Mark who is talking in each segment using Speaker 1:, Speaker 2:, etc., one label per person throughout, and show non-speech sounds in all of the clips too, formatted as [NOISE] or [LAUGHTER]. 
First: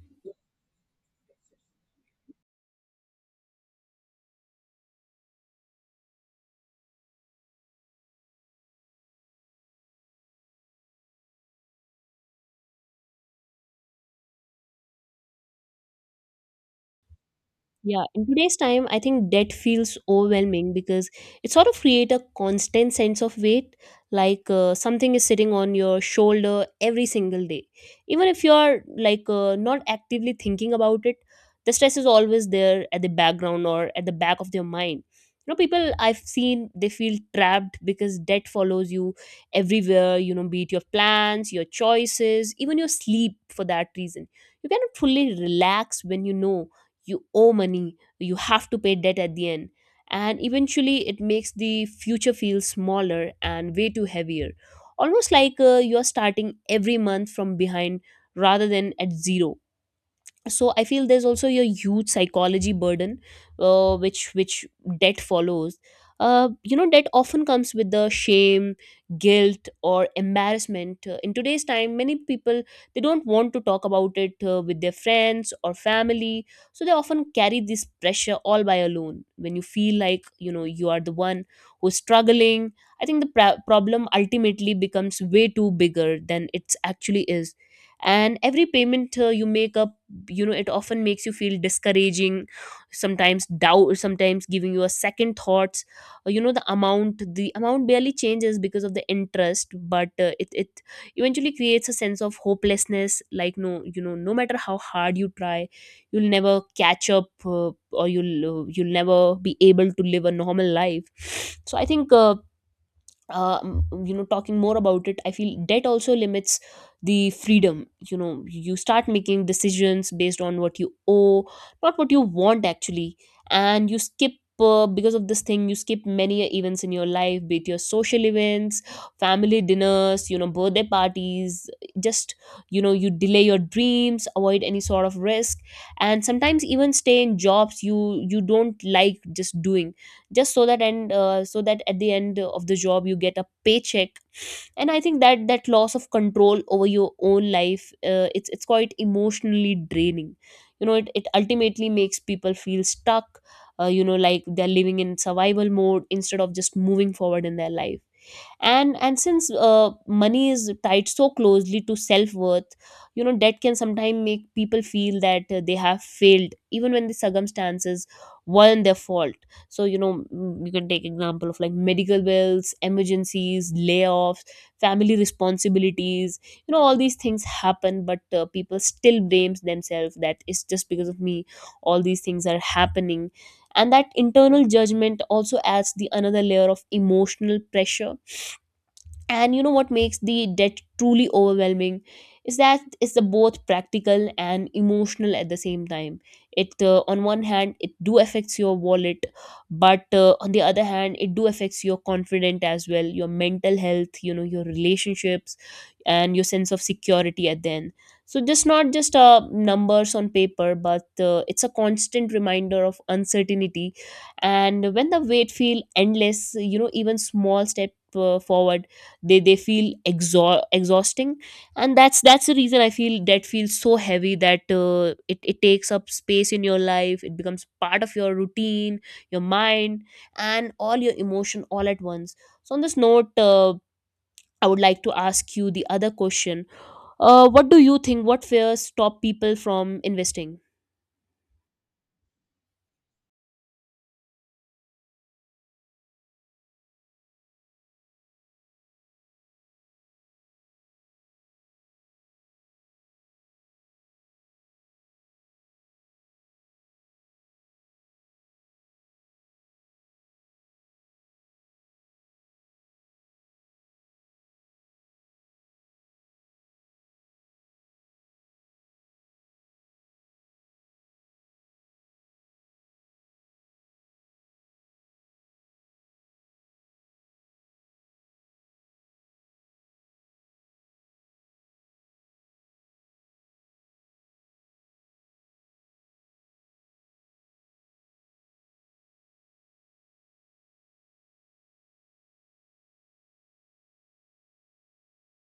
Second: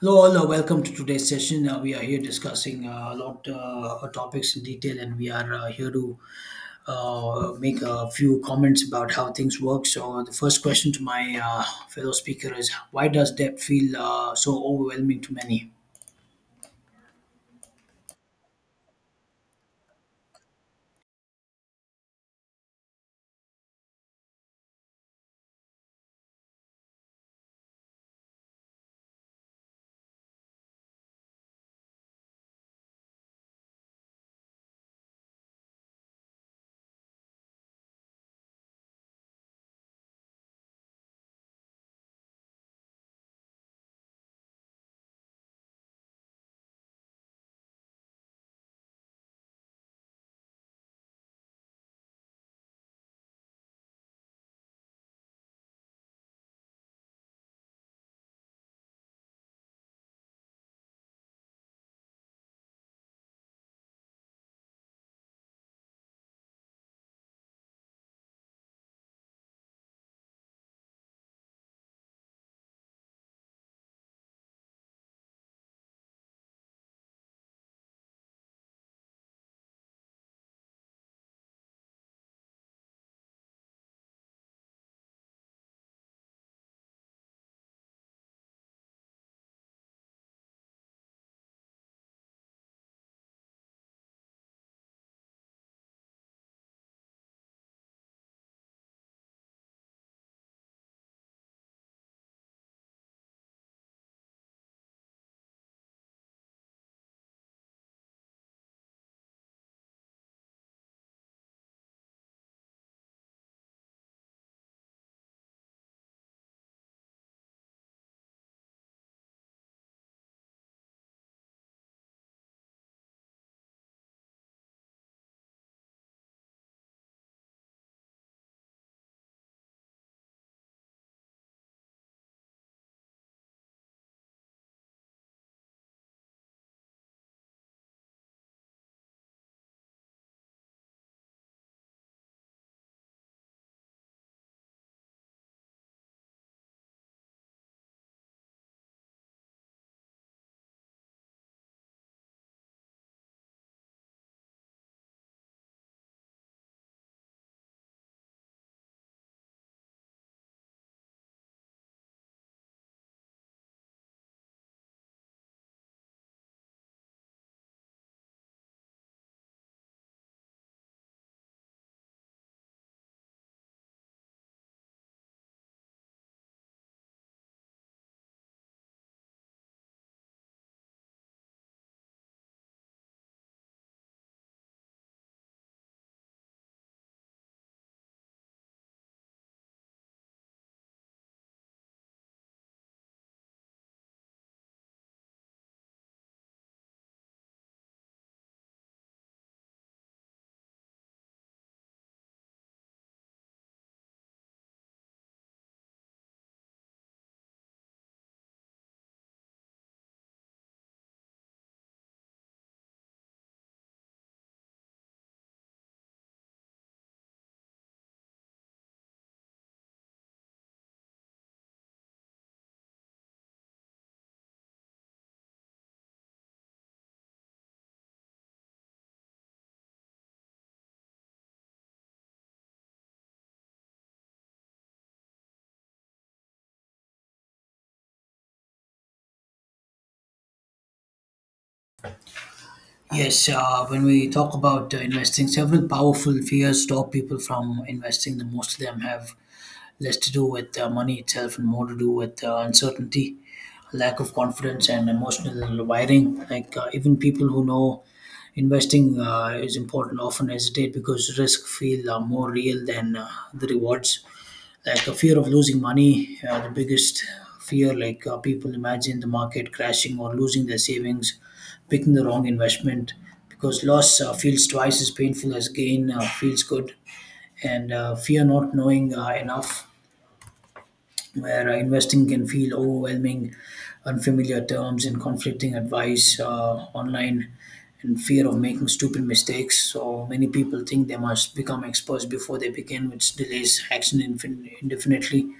Speaker 1: Hello, all. Welcome to today's session. We are here discussing a lot of topics in detail, and we are here to make a few comments about how things work. So, the first question to my fellow speaker is why does debt feel so overwhelming to many?
Speaker 2: Yeah, in today's time, I think debt feels overwhelming because it sort of create a constant sense of weight, like something is sitting on your shoulder every single day. Even if you're like not actively thinking about it, the stress is always there at the background or at the back of their mind. You know, people I've seen they feel trapped because debt follows you everywhere. You know, be it your plans, your choices, even your sleep. For that reason, you cannot fully relax when you know you owe money, you have to pay debt at the end, and eventually it makes the future feel smaller and way too heavier, almost like you're starting every month from behind rather than at zero. So I feel there's also a huge psychology burden which debt follows. You know, debt often comes with the shame, guilt or embarrassment. In today's time many people, they don't want to talk about it with their friends or family, so they often carry this pressure all by alone. When you feel like, you know, you are the one who's struggling, I think the problem ultimately becomes way too bigger than it actually is. And every payment you make up, you know, it often makes you feel discouraging, sometimes doubt, sometimes giving you a second thoughts. You know, the amount barely changes because of the interest, but it eventually creates a sense of hopelessness, like, no, you know, no matter how hard you try, you'll never catch up, or you'll never be able to live a normal life. [SNIFFS] So I think you know, talking more about it, I feel debt also limits the freedom. You know, you start making decisions based on what you owe, not what you want actually. And you skip, because of this thing, you skip many events in your life, be it your social events, family dinners, you know, birthday parties, just, you know, you delay your dreams, avoid any sort of risk, and sometimes even stay in jobs you don't like, just doing, just so that, and so that at the end of the job you get a paycheck. And I think that loss of control over your own life, it's quite emotionally draining. You know, it ultimately makes people feel stuck, you know, like they're living in survival mode instead of just moving forward in their life. And since money is tied so closely to self-worth, you know, debt can sometimes make people feel that they have failed even when the circumstances weren't their fault. So, you know, you can take example of like medical bills, emergencies, layoffs, family responsibilities, you know, all these things happen, but people still blames themselves that it's just because of me all these things are happening. And that internal judgment also adds the another layer of emotional pressure. And, you know, what makes the debt truly overwhelming is that it's the both practical and emotional at the same time. It On one hand it do affects your wallet, but on the other hand it do affects your confidence as well, your mental health, you know, your relationships, and your sense of security at the end. So just not just numbers on paper, but it's a constant reminder of uncertainty. And when the weight feel endless, you know, even small step forward, they feel exhausting. And that's the reason I feel debt feels so heavy, that it takes up space in your life, it becomes part of your routine, your mind, and all your emotion all at once. So on this note, I would like to ask you the other question. What do you think? What fears stop people from investing?
Speaker 1: Yes, when we talk about investing, several powerful fears stop people from investing. The most of them have less to do with money itself and more to do with uncertainty, lack of confidence, and emotional wiring. Even people who know investing is important often hesitate because risk feel more real than the rewards. Like a fear of losing money, the biggest fear. People imagine the market crashing or losing their savings, picking the wrong investment because loss feels twice as painful as gain feels good. And Fear not knowing enough, where investing can feel overwhelming, unfamiliar terms, and conflicting advice online, and fear of making stupid mistakes. So many people think they must become experts before they begin, which delays action indefinitely.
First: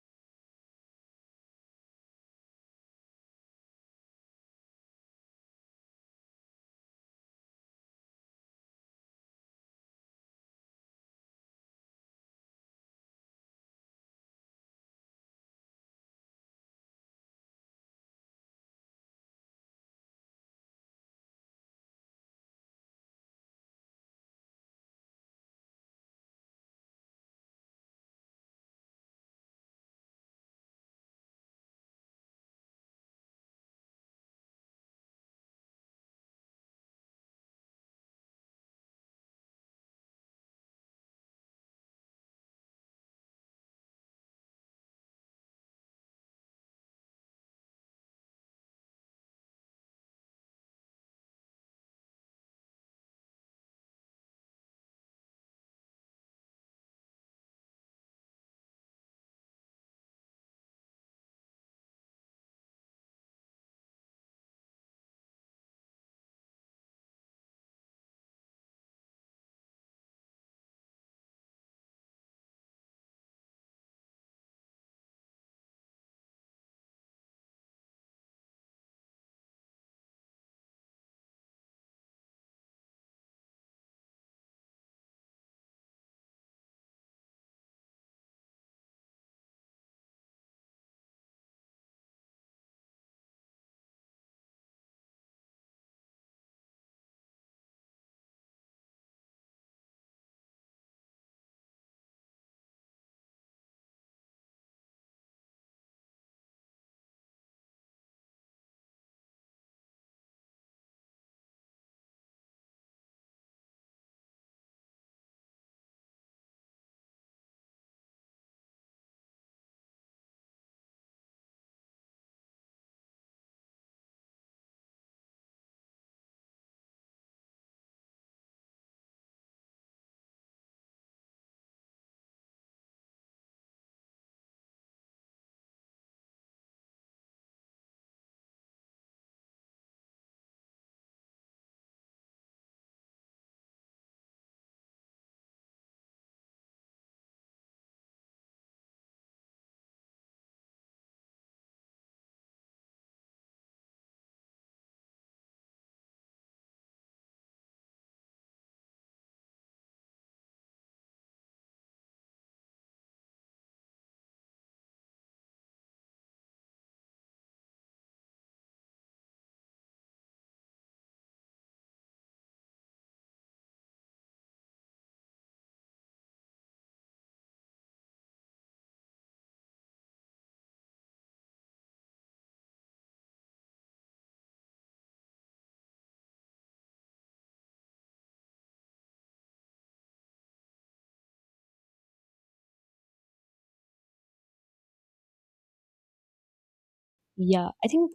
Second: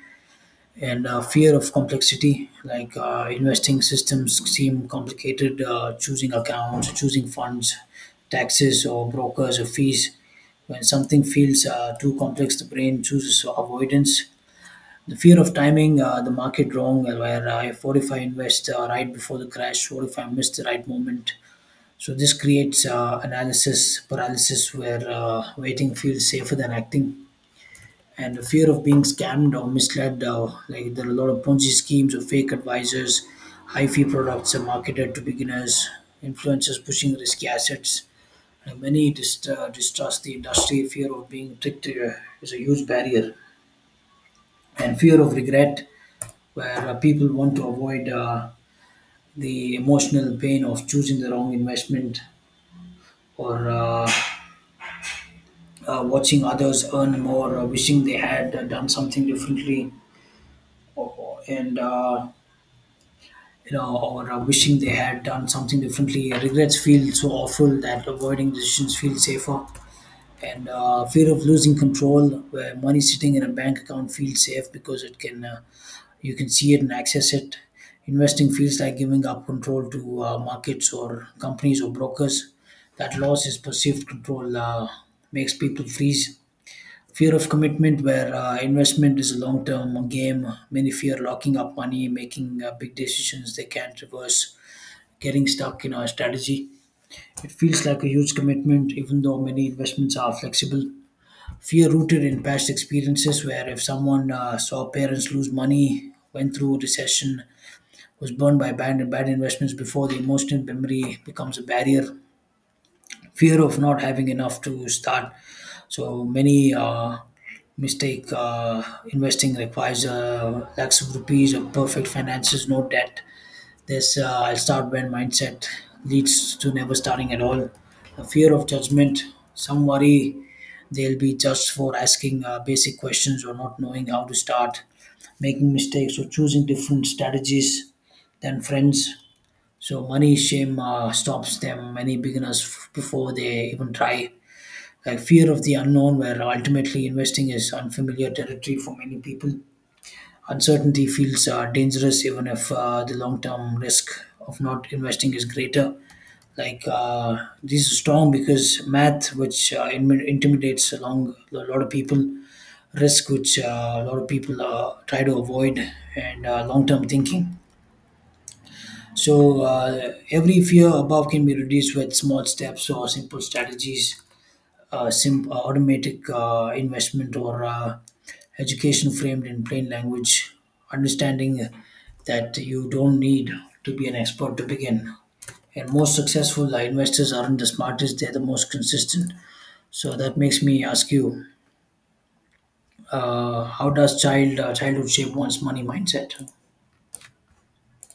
Speaker 1: And fear of complexity, like investing systems seem complicated, choosing accounts, choosing funds, taxes, or brokers, or fees. When something feels too complex, the brain chooses avoidance. The fear of timing the market wrong, where if what if I invest right before the crash, what if I miss the right moment? So this creates analysis paralysis, where waiting feels safer than acting, and the fear of being scammed or misled. Like there are a lot of Ponzi schemes or fake advisors, high fee products are marketed to beginners, influencers pushing risky assets. And many distrust the industry. Fear of being tricked is a huge barrier, and fear of regret, where people want to avoid the emotional pain of choosing the wrong investment or watching others earn more, or wishing they had done something differently, or, or- and uh, or wishing they had done something differently. Regrets feel so awful that avoiding decisions feels safer. And fear of losing control, where money sitting in a bank account feels safe because it can you can see it and access it. Investing feels like giving up control to markets or companies or brokers. That loss is perceived control, makes people freeze. Fear of commitment, where investment is a long term game. Many fear locking up money, making big decisions they can't reverse, getting stuck in a strategy. It feels like a huge commitment, even though many investments are flexible. Fear rooted in past experiences, where if someone saw parents lose money, went through a recession, was burned by bad investments before, the emotional memory becomes a barrier. Fear of not having enough to start. So many mistake investing requires lakhs of rupees or perfect finances, no debt. This I'll start when mindset leads to never starting at all. The fear of judgment, some worry they'll be judged for asking basic questions or not knowing how to start, making mistakes or choosing different strategies than friends. So money shame stops them many beginners before they even try. Like fear of the unknown, where ultimately investing is unfamiliar territory for many people. Uncertainty feels dangerous, even if the long-term risk of not investing is greater. These are strong because math, which intimidates a lot of people, risk, which a lot of people try to avoid, and long-term thinking. So every fear above can be reduced with small steps or simple strategies, automatic investment or education framed in plain language, understanding that you don't need to be an expert to begin. And most successful investors aren't the smartest; they're the most consistent. So that makes me ask you, how does childhood shape one's money mindset?
Speaker 2: Yeah, I think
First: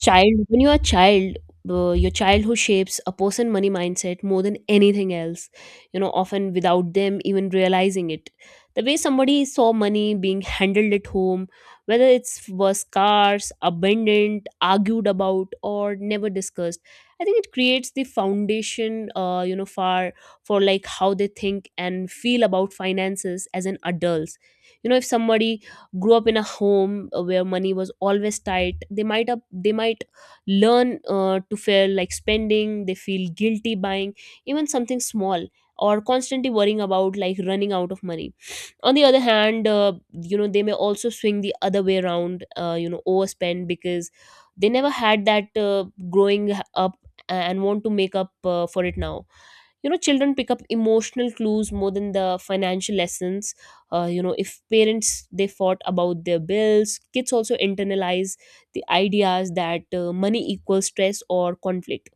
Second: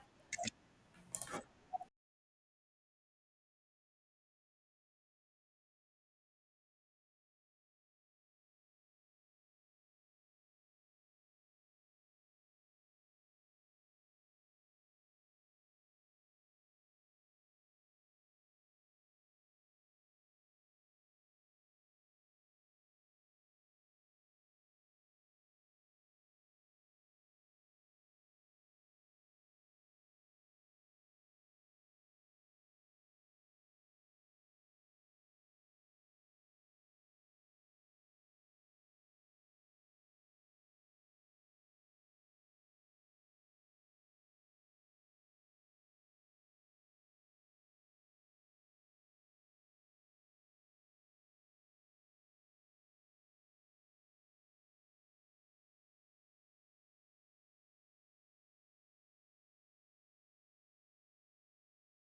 Speaker 2: child when you're a child, your childhood shapes a person money mindset more than anything else, you know, often without them even realizing it. The way somebody saw money being handled at home, whether it's was scarce, abundant, argued about or never discussed, I think it creates the foundation. You know, for like how they think and feel about finances as an adults. You know, if somebody grew up in a home where money was always tight, they might learn to feel like spending, they feel guilty buying even something small, or constantly worrying about like running out of money. On the other hand, you know, they may also swing the other way around, you know, overspend because they never had that growing up and want to make up for it now. You know, children pick up emotional clues more than the financial lessons. You know, if parents they fought about their bills, kids also internalize the ideas that money equals stress or conflict.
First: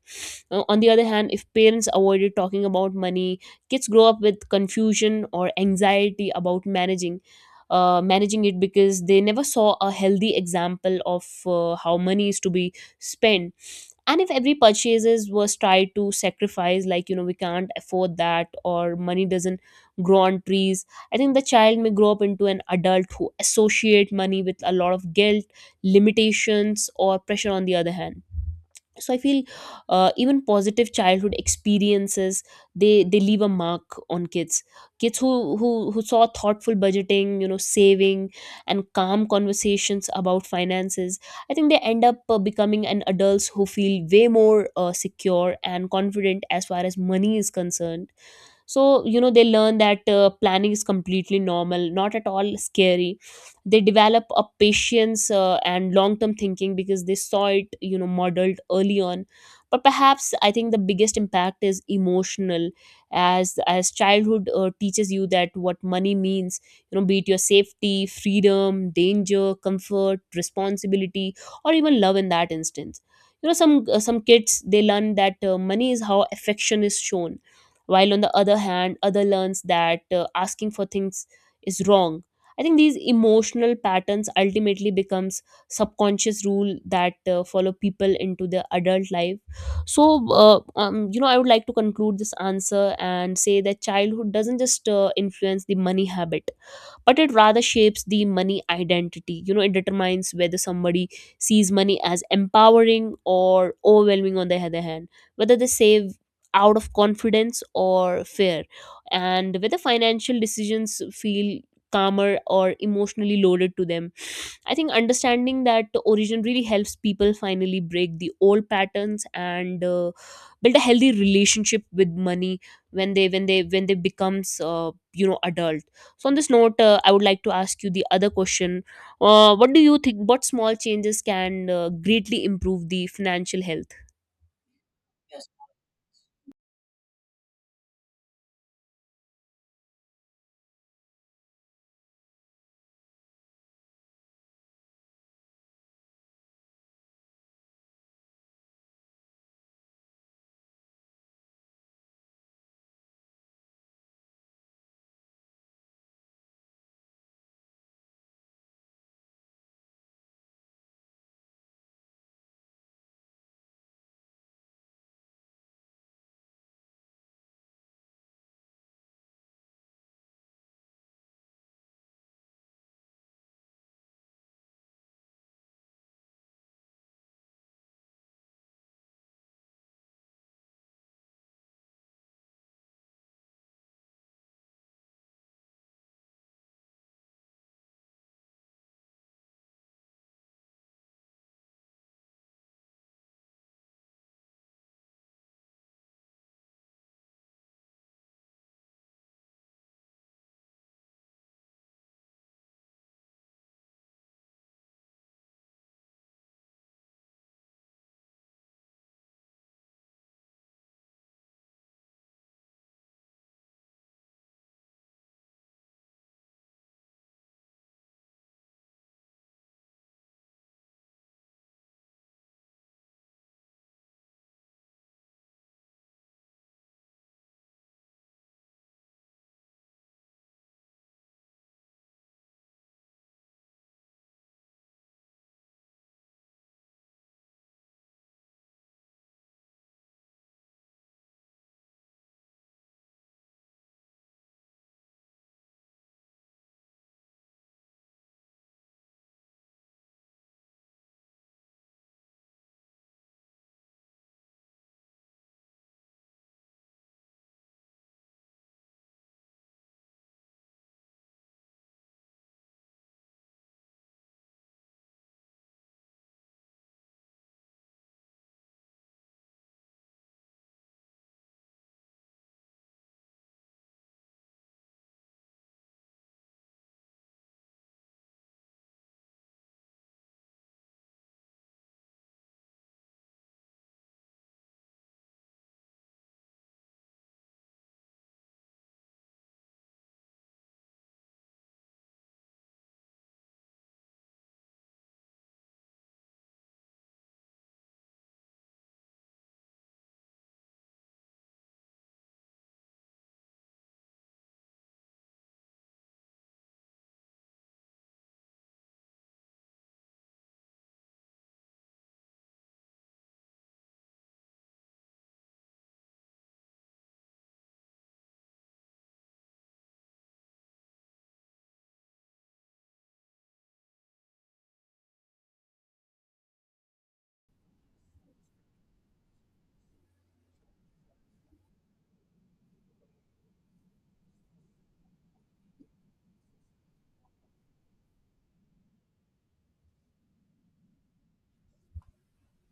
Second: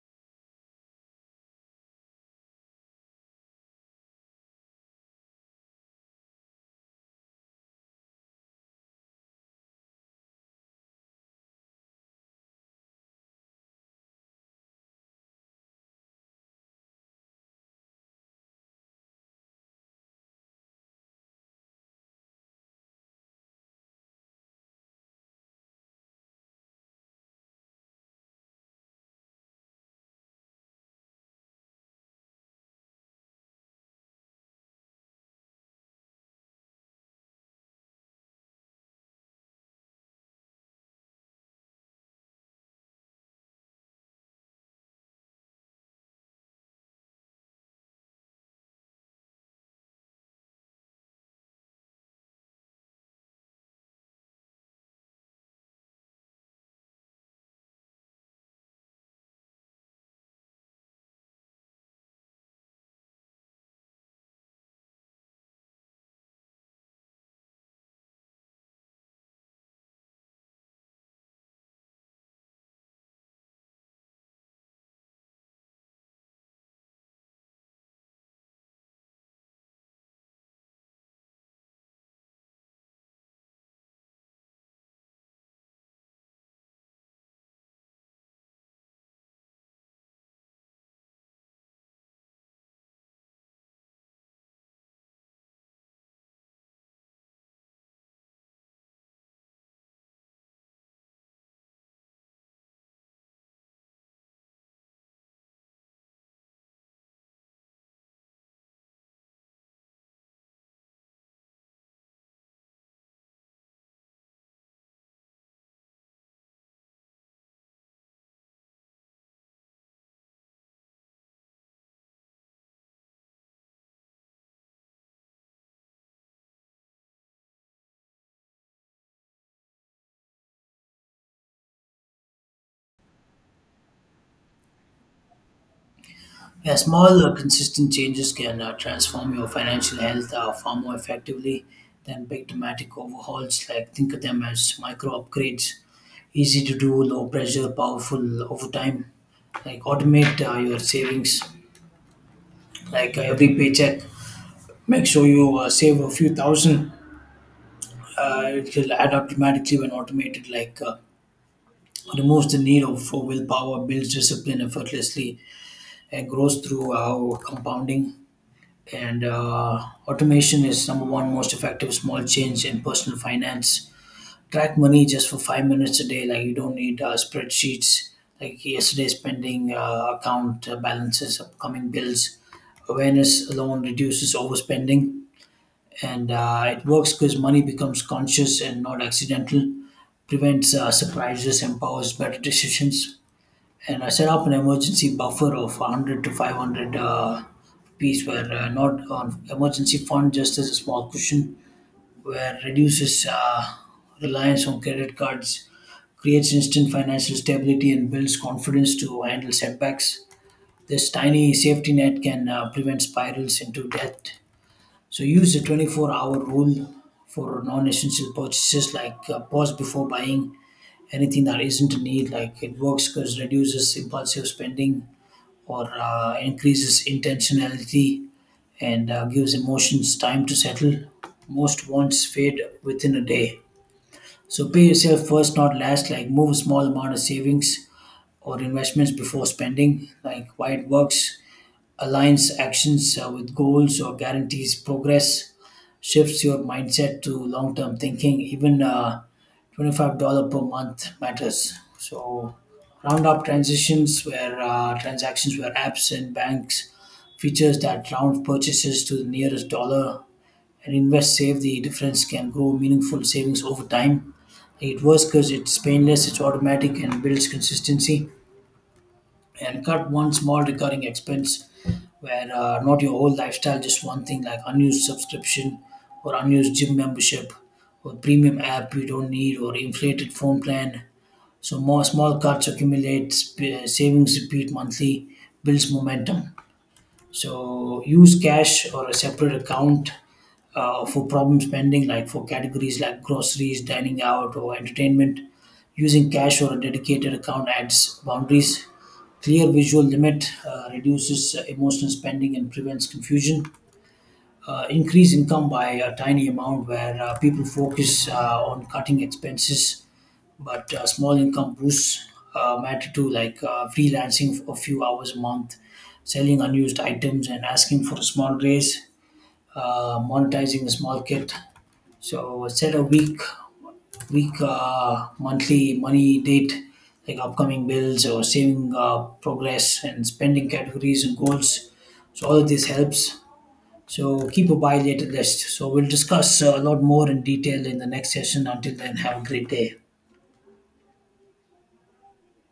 Speaker 2: On the other hand, if parents avoided talking about money, kids grow up with confusion or anxiety about managing, managing it, because they never saw a healthy example of how money is to be spent. And if every purchases was tried to sacrifice, like, you know, we can't afford that, or money doesn't grow on trees, I think the child may grow up into an adult who associate money with a lot of guilt, limitations or pressure on the other hand. So I feel even positive childhood experiences, they leave a mark on kids. Kids who who saw thoughtful budgeting, you know, saving and calm conversations about finances, I think they end up becoming an adults who feel way more secure and confident as far as money is concerned. So, you know, they learn that planning is completely normal, not at all scary. They develop a patience and long term thinking because they saw it, you know, modeled early on. But perhaps I think the biggest impact is emotional, as childhood teaches you that what money means, you know, be it your safety, freedom, danger, comfort, responsibility, or even love in that instance. You know, some kids, they learn that money is how affection is shown, while on the other hand, other learns that asking for things is wrong. I think these emotional patterns ultimately becomes subconscious rule that follow people into their adult life. So you know, I would like to conclude this answer and say that childhood doesn't just influence the money habit, but it rather shapes the money identity. You know, it determines whether somebody sees money as empowering or overwhelming on the other hand, whether they save out of confidence or fear, and whether financial decisions feel calmer or emotionally loaded to them. I think understanding that origin really helps people finally break the old patterns and build a healthy relationship with money when they becomes, you know, adult. So on this note, I would like to ask you the other question. What do you think? What small changes can greatly improve the financial health?
Speaker 1: Yeah, small, consistent changes can transform your financial health far more effectively than big dramatic overhauls. Like think of them as micro upgrades, easy to do, low pressure, powerful over time. Like automate your savings, like every paycheck. Make sure you save a few thousand. It will add up dramatically when automated. Removes the need of for willpower, builds discipline effortlessly, and grows through compounding. And automation is number one most effective small change in personal finance. Track money just for 5 minutes a day. Like you don't need spreadsheets, like yesterday's spending, account balances, upcoming bills. Awareness alone reduces overspending, and it works because money becomes conscious and not accidental, prevents surprises, empowers better decisions. And I set up an emergency buffer of 100 to 500 piece, where not on emergency fund, just as a small cushion, where reduces reliance on credit cards, creates instant financial stability, and builds confidence to handle setbacks. This tiny safety net can prevent spirals into debt. So use the 24-hour rule for non essential purchases. Like pause before buying anything that isn't a need. Like it works because reduces impulsive spending or increases intentionality, and gives emotions time to settle. Most wants fade within a day. So pay yourself first, not last. Like move a small amount of savings or investments before spending. Like why it works, aligns actions with goals or guarantees progress, shifts your mindset to long term thinking. Even $25 per month matters. So, round up transitions where transactions, where apps and banks features that round purchases to the nearest dollar and invest, save the difference, can grow meaningful savings over time. It works because it's painless, it's automatic, and builds consistency. And cut one small recurring expense, where not your whole lifestyle, just one thing, like unused subscription or unused gym membership or premium app you don't need or inflated phone plan. So more small cuts accumulate, savings repeat monthly, builds momentum. So use cash or a separate account for problem spending, like for categories like groceries, dining out, or entertainment. Using cash or a dedicated account adds boundaries. Clear visual limit reduces emotional spending and prevents confusion. Increase income by a tiny amount, where people focus on cutting expenses, but small income boosts matter too, like freelancing for a few hours a month, selling unused items, and asking for a small raise, monetizing a small kit. So set a week, monthly money date, like upcoming bills or saving progress and spending categories and goals. So all of this helps. So keep a buy later list. So we'll discuss a lot more in detail in the next session. Until then, have a great day.